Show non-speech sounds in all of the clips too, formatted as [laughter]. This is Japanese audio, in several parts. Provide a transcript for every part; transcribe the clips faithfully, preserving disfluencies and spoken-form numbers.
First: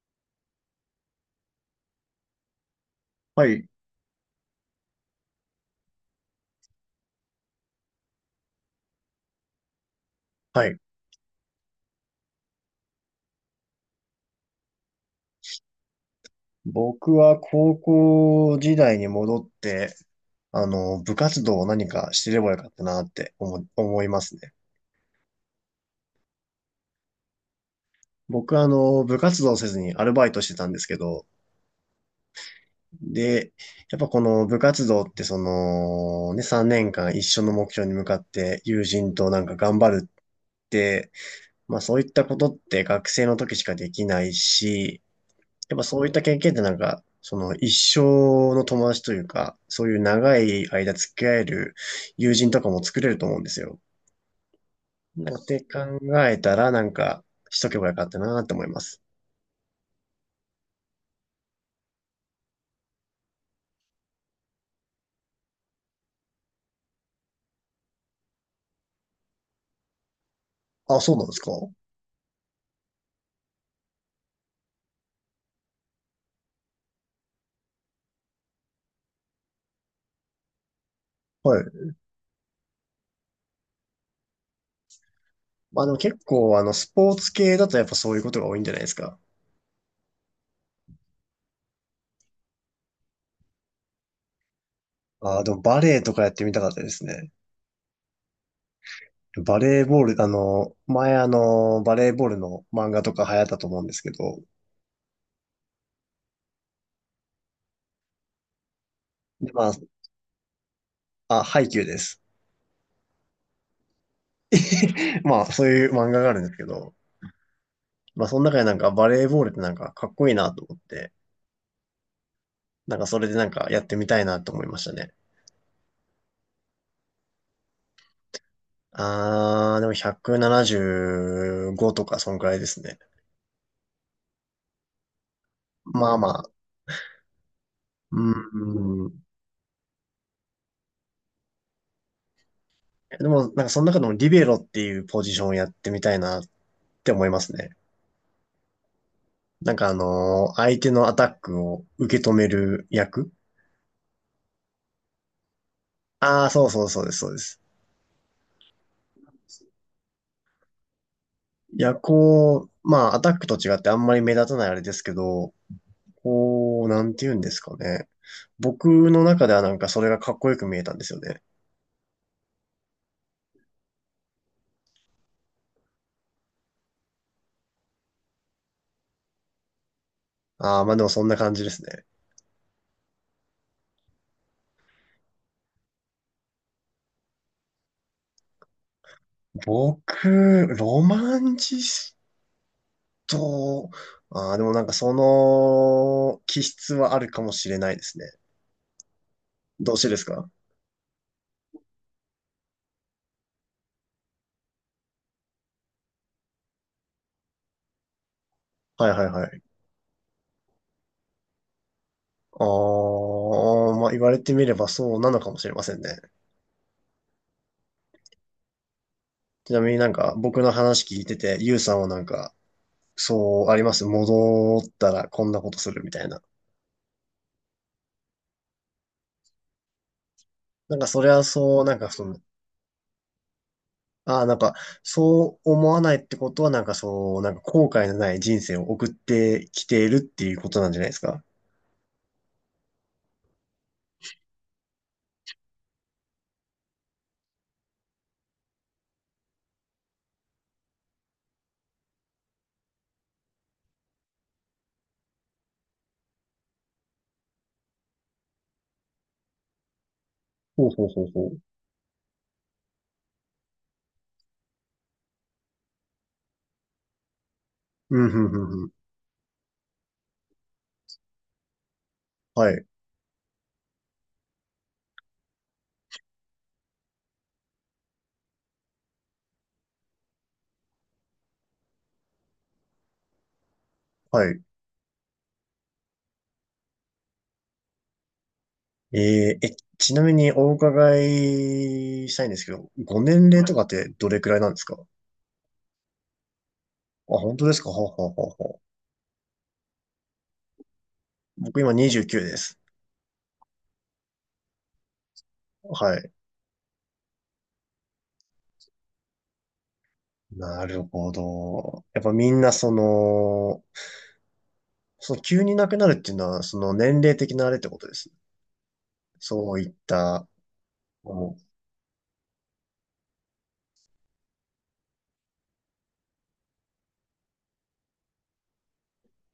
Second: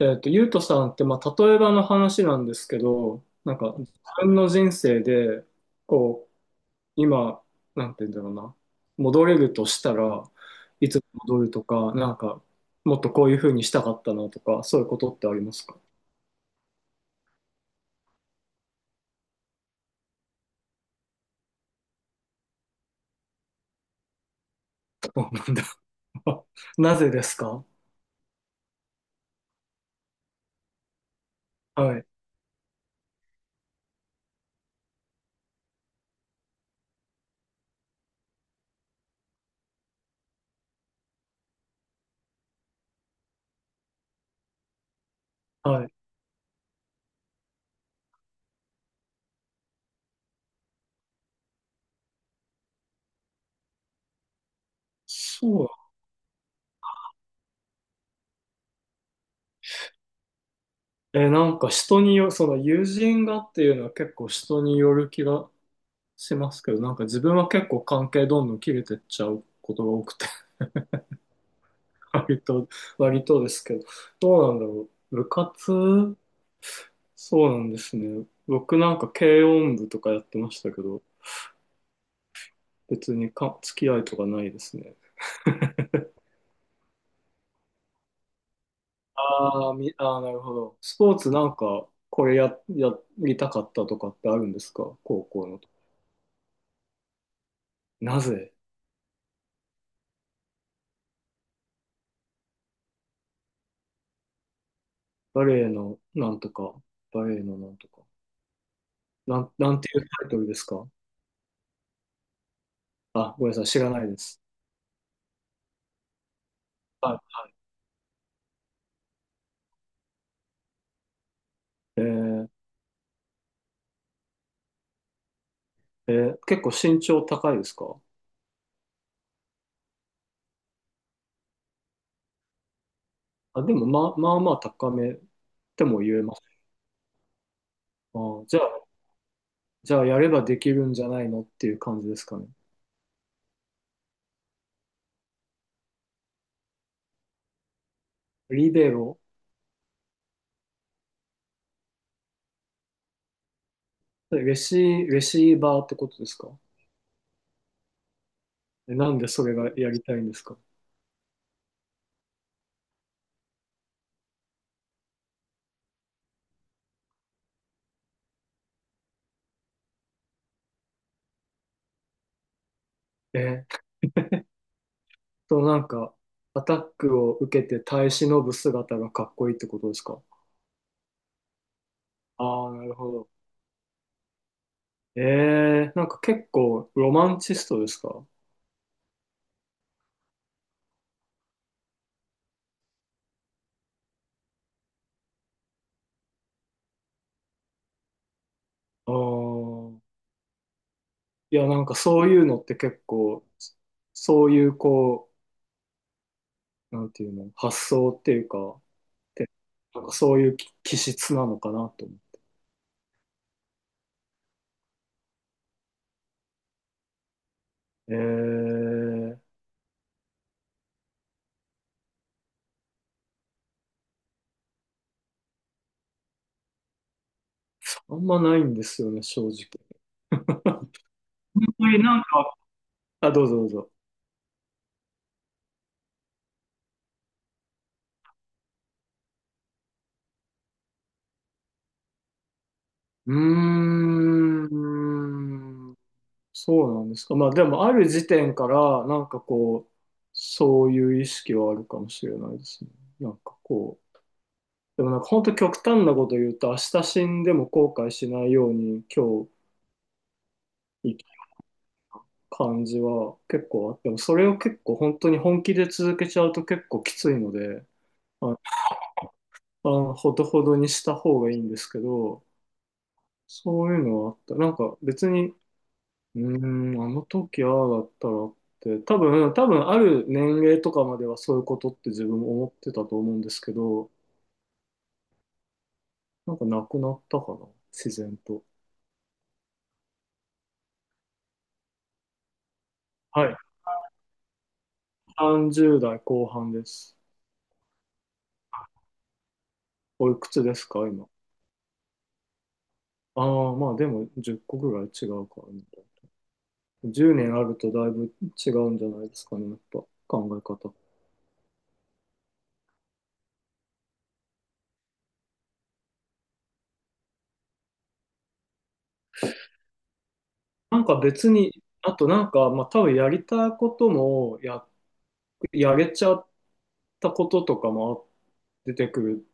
えっと、ゆうとさんって、まあ、例えばの話なんですけど、はなんい、か、自分の人生で、こう、今、なんて言うんだろうな、戻れるとしたらはい。いつ戻るとか、なんか、もっとこういうふうにしたかったなとか、そういうことってありますか？僕は高校時代に戻って、あの、部活動を何かしてればよかったなって思、思いますね。そうなんだ。[laughs] なぜですか？僕はあの、部活動せずにアルバイトしてたんですけど、はい、で、やっぱこの部活動ってその、ね、さんねんかん一緒の目標に向かって友人となんか頑張るって、まあそういったことって学生の時しかできないし、やっぱはい。そういった経験ってなんか、その一生の友達というか、そういう長い間付き合える友人とかも作れると思うんですよ。なんかってそ考えたらなんかしとけばよかったなって思います。う。え、なんか人によ、その友人がっていうのは結構人による気がしますけど、なんか自分は結構関係どんどん切れてっちゃうことが多くてあ、そうなんですか？割と、割とですけど、どうなんだろう。部活そうなんですね。僕なんか軽音部とかやってましたけど、はい。別にか付き合いとかないですね。まあでも結構あのスポーツ系だとやっぱそういうことが多いんじゃないですか？ああ、み、ああ、なるほど。スポーツなんか、これや、やりたかったとかってあるんですか高ああ、校でもの。バレーとかやってみたかったですね。なぜ？バレーボール、あの、前あの、バレーボールの漫画とか流行ったと思うんですけど、バレエのなんとか、バレエのなんとか。なで、ん、まなあ、んていうタイトルですか？あ、ハイキューです。あ、ごめんなさい、知らないです。[laughs] まあ、そういう漫画があるんですけど、はまあ、その中でなんかバレーボールってなんかかっこいいなと思って、い。えーなんかそれでなんかやってみたいなと思いましたね。えー結構身長高いですか？あー、でもひゃくななじゅうごとかそんくらいですね。あ、でも、まあ、まあまあ高めともまあ言えまます。あ。あうー、じゃあ、んうん。じゃあやればできるんじゃないのっていう感じですかね。でも、なんかその中でもリベロっていうポジションをやってみたいなって思いますね。リベロ、なんかあのー相手のアタックを受け止める役。レシ、レシーバーってことですあか？あ、そうそうそうです、そうです。えなんでそれがやりたいんですか？いや、こう、まあ、アタックと違ってあんまり目立たないあれですけど、こう、なんて言うんですかね。僕の中ではなんかそれがかっこよく見えたんですよね。えと、なんか、アタックを受けて耐え忍ぶ姿がかっこいいってことですか？ああ、まあでもそんな感じですね。ああー、なるほど。えー、なんか結構ロマンチストですか？僕、ロマンチスト、ああ、でもなんかその気質はあるかもしれないですね。あどうーしてですか？いや、なんかそういうのって結構、そういうこう、なんていうの、発想っていうか、はいはいはて、い。なんかそういう気気質なのかなと思う。ああ、まあ言われてみればそうなのかもしれませんね。えー、ちなみになんか僕の話聞いてて、ゆうさんはなんか、そうあります。戻ったらこんなことするみたいな。あんまないんですよね、正直。あんなんかそれはそう、まなんりかなんその、か、あ、どうぞどうぞ。ああ、なんか、そう思わないってことは、なんかそう、なんか後悔のない人生を送ってきているっていうことなんじゃないですか？うーん、そうなんですか。まあでも、ある時点から、なんかこう、そういう意識はあるかもしれないですね。なんかこう、でもなんか本当極端なこと言うと、明日死んでも後悔しないように今日ほうほうほう生ほう。感じは結構あっても、それを結構本当に本気で続けちゃうと結構きついので、うん、ふんあふんふん。あほどほどにした方がいいんですけど、はい、そういうのはあった。なんか別に、うーん、あの時ああだったらって、多分、多分ある年齢とかまではそういうことって自分も思ってたと思うんですけど、はい。なんかなくなったかな、自然と。えー、え、ちなみにお伺いしたいんですけど、ごは年い。齢とかってどれくらいなんですかあ？さんじゅう代後半です。本当ですか？はあはあはあはあ。おいくつですか、今。僕今にじゅうきゅうです。ああ、まあでもじゅっこぐらい違うからね。はい。じゅうねんあるとだいぶ違うんじゃないですかね、やっぱ考えな方。るほど。やっぱみんなその、その急に亡くなるっていうのは、その年齢的なあれってことですね。そういった、あなんか別の、に、あとなんか、まあ多分やりたいこともや、やれちゃったこととかも出てくる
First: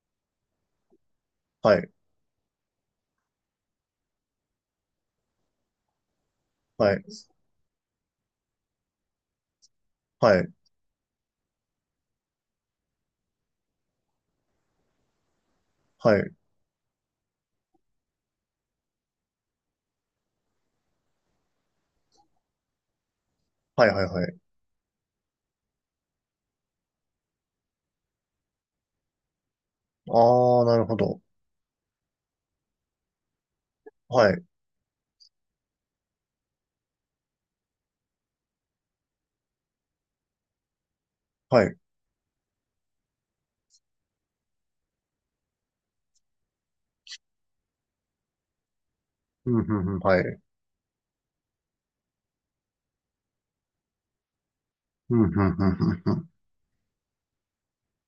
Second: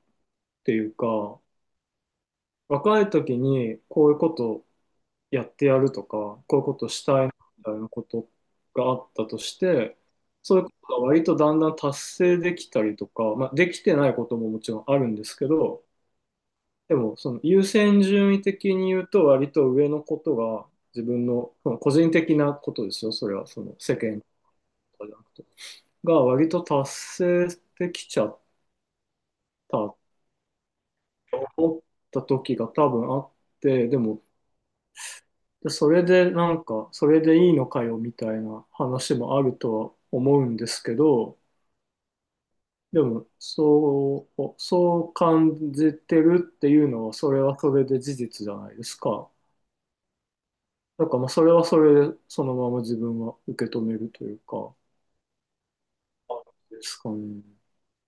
っていうか、はい。若い時にこういうことやってやるとか、こういうことはい、したいみたいなことがあったとして、はい、そういうことが割とだんだん達成できたりとか、まあできてないことももちろんあるんですけど、はい、はでも、その優先順位的に言うと、割と上のことが、自分の、その個人的なことですよ、それは、そのい、世はい、間とはい。かじゃなくて、が割と達成できちゃったとああ、なるほど。思った時が多分あって、でも、はい、それでなんか、それでいいのかよみたいな話もあるとは思うんですけど、はい。でも、そう、そう感じてるっていうのは、それはそれで事実じゃないですか。うん、うん、うん、はい。なんかまあそれはそれでそのまま自分は受け止めるというか、うん、うん、うん、うん、ですかね。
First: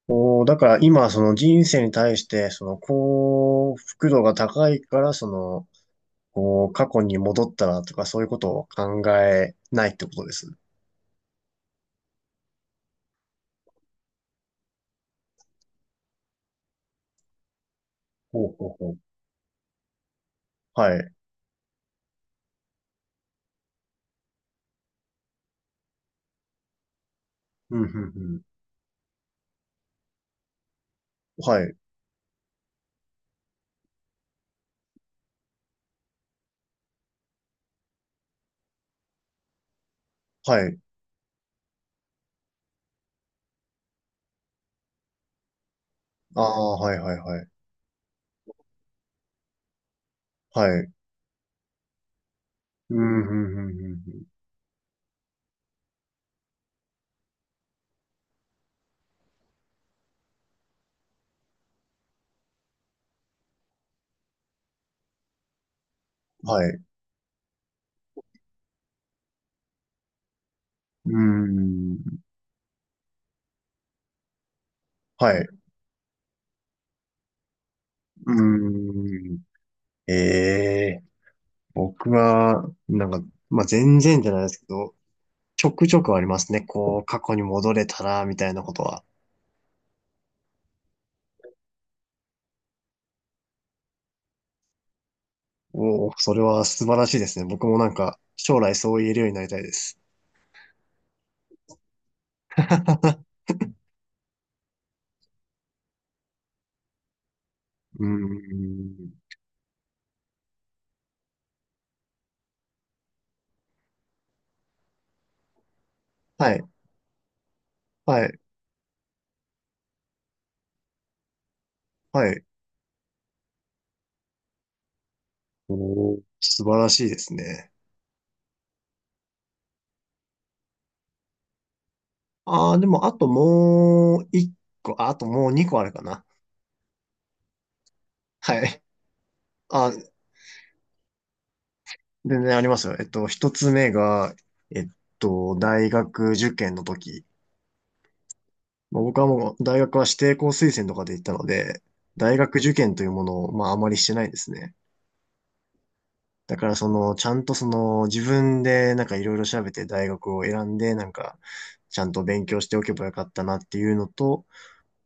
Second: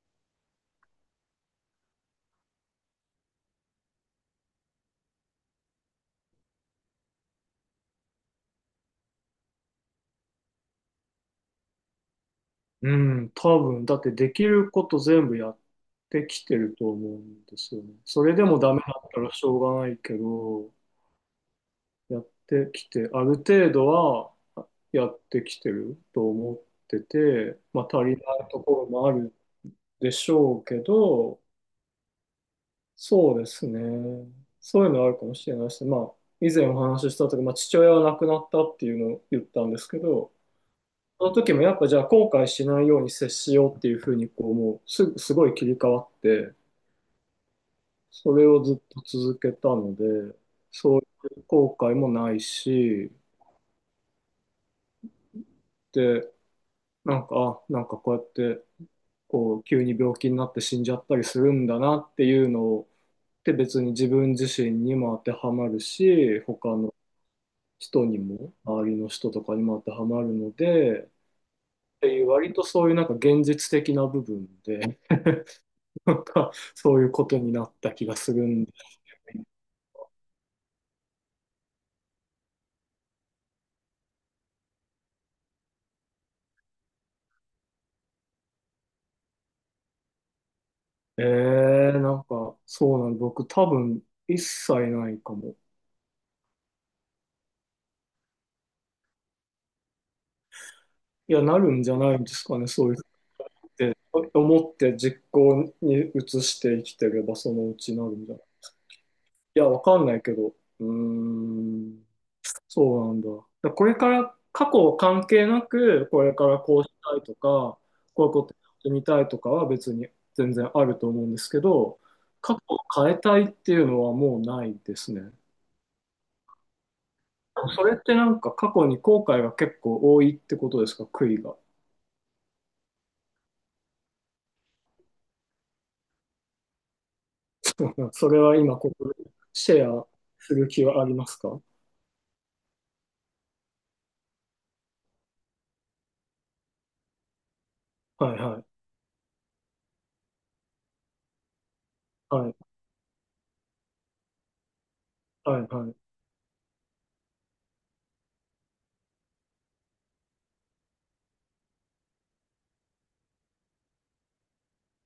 おー、だから今、その人生に対して、その幸福度が高いから、その、こう、過去に戻ったらとか、そういうことを考えないってことです。うん、多分、だってできること全部やってきてると思うんですよね。それでほうもほダうメほう。だったらしょうがないけど、はい。やってきて、ある程度はやってきてると思ってて、うん、まうあ足ん、りなうん。いところもあるでしょうけど、はい、そうですね。そういうのあるかもしれないし、まあ、以前お話しした時、まあ、父親は亡くなったっていうのを言ったんですけど、はい。その時もやっぱじゃあ後悔しないように接しようっていうふうに、こう、もうす、すごい切り替わっあて、あ、はい、はい、はい。それをずっと続けたので、はい。そういう後悔もないうし、ん、うん、うん、うん。うん、で、なんか、あ、なんかこうやって、こう、急に病気になって死んじゃったりするんだなっていうのを、で別に自分自身にも当てはまるし、は他い。の人にも、周りの人とかにも当てはまるので、っうん。ていう割とそういうなんか現実的な部分で、はい。[laughs] なんかそういうことになった気がするんで。うん。ええ、僕は、なんか、まあ、全然じゃないですけど、ちょくちょくありますね。こう、過去に戻れたら、みたいなことは。えー、なんかそうなの、僕多分一切ないかも。おお、それは素晴らしいですね。僕もなんか、将来そう言えるようになりたいです。いや、なるんじゃないんですかね、そういうっ [laughs] て思って実行に移して生きてればそのうちなうーるんじゃない。ん。いや、わかんないけど、うーん。そうなんだ。だからこれから過去関係なく、これかはらい、こうしたいとか、こはういうい、ことやってみたいとかは別に全然あると思うんですけど、はい。過去を変えたいっていうのはもうないですね。おお、素晴らしいですね。それってなんか過去に後悔が結構多いってことですか、悔いが。ああ、でも、あともう一個、ああ、ともう二個あるかな。[laughs] それはは今い。ここでシあ、ェアする気はありますか？は全然ありますよ。えっと、一つ目が、えっと、大学受験の時。いはい。まあ、僕はもう大学は指定校推薦とかで行ったので、大はい学受験というものをまああまりしてないですね。はいはい。だからその、ちゃんとその自分でなんかいろいろ調べて大学を選んで、なんかちゃんと勉強しておけばよかったなっていうのと、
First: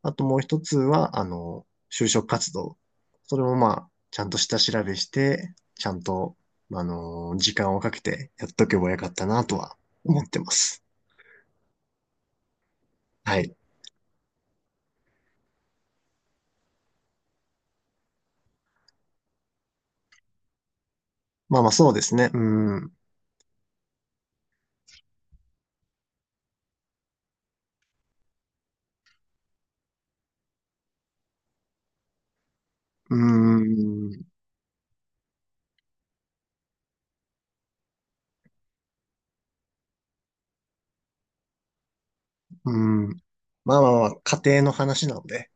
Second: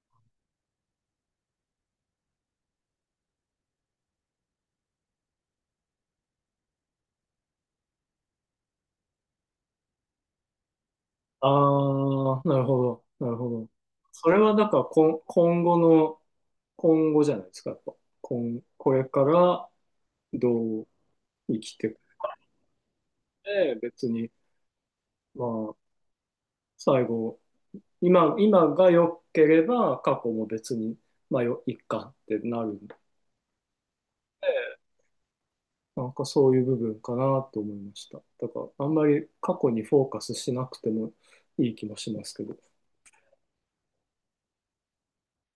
あともう一つは、あの、就職活動。それもまあ、ちゃんと下調べして、ちゃんと、あの、時間をかけてやっとけばよかったなとは思ってます。ああ、なるほど、なるはほい。ど。それはだから今、今後の、今後じゃないですか、やっぱ。今、これからどう生まあまあきてそいうくですね。うん。うで、別に、まあ、最後、今、今が良ければ過去も別に、まあ、よ、いっかってなるんで、ーん。なんかそういう部分かなと思いました。だから、あんまり過去にフォーカスしなくてもいい気もしますけど、うん。まあまあまあ、家庭の話なので。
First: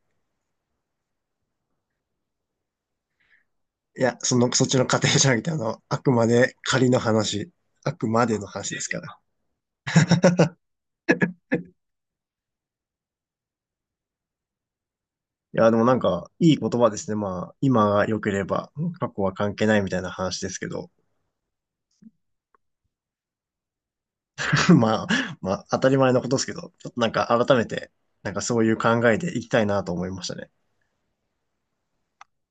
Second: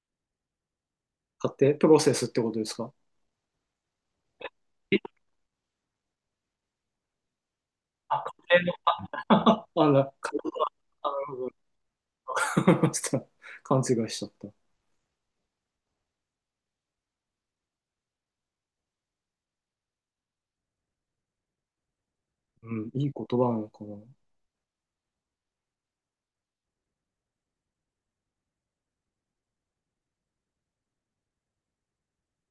家庭、プロセスってことですか？いや、その、そっちの家庭じゃなくて、あの、あくまで仮の話。あくあ、までの家話ですか庭の、[laughs] あ、な、家ら。[laughs] あ、なるほど。[laughs] ちょっと勘違いしちゃった。いや、でもなんか、いい言葉ですね。まあ、今が良ければ、過去は関係ないみたいな話ですけど。うん、いい言葉なのかな。[laughs] まあ、まあ、当たり前のことですけど、ちょっとなんか改めて、なんかそういう考えでいきたいなと思いましたね。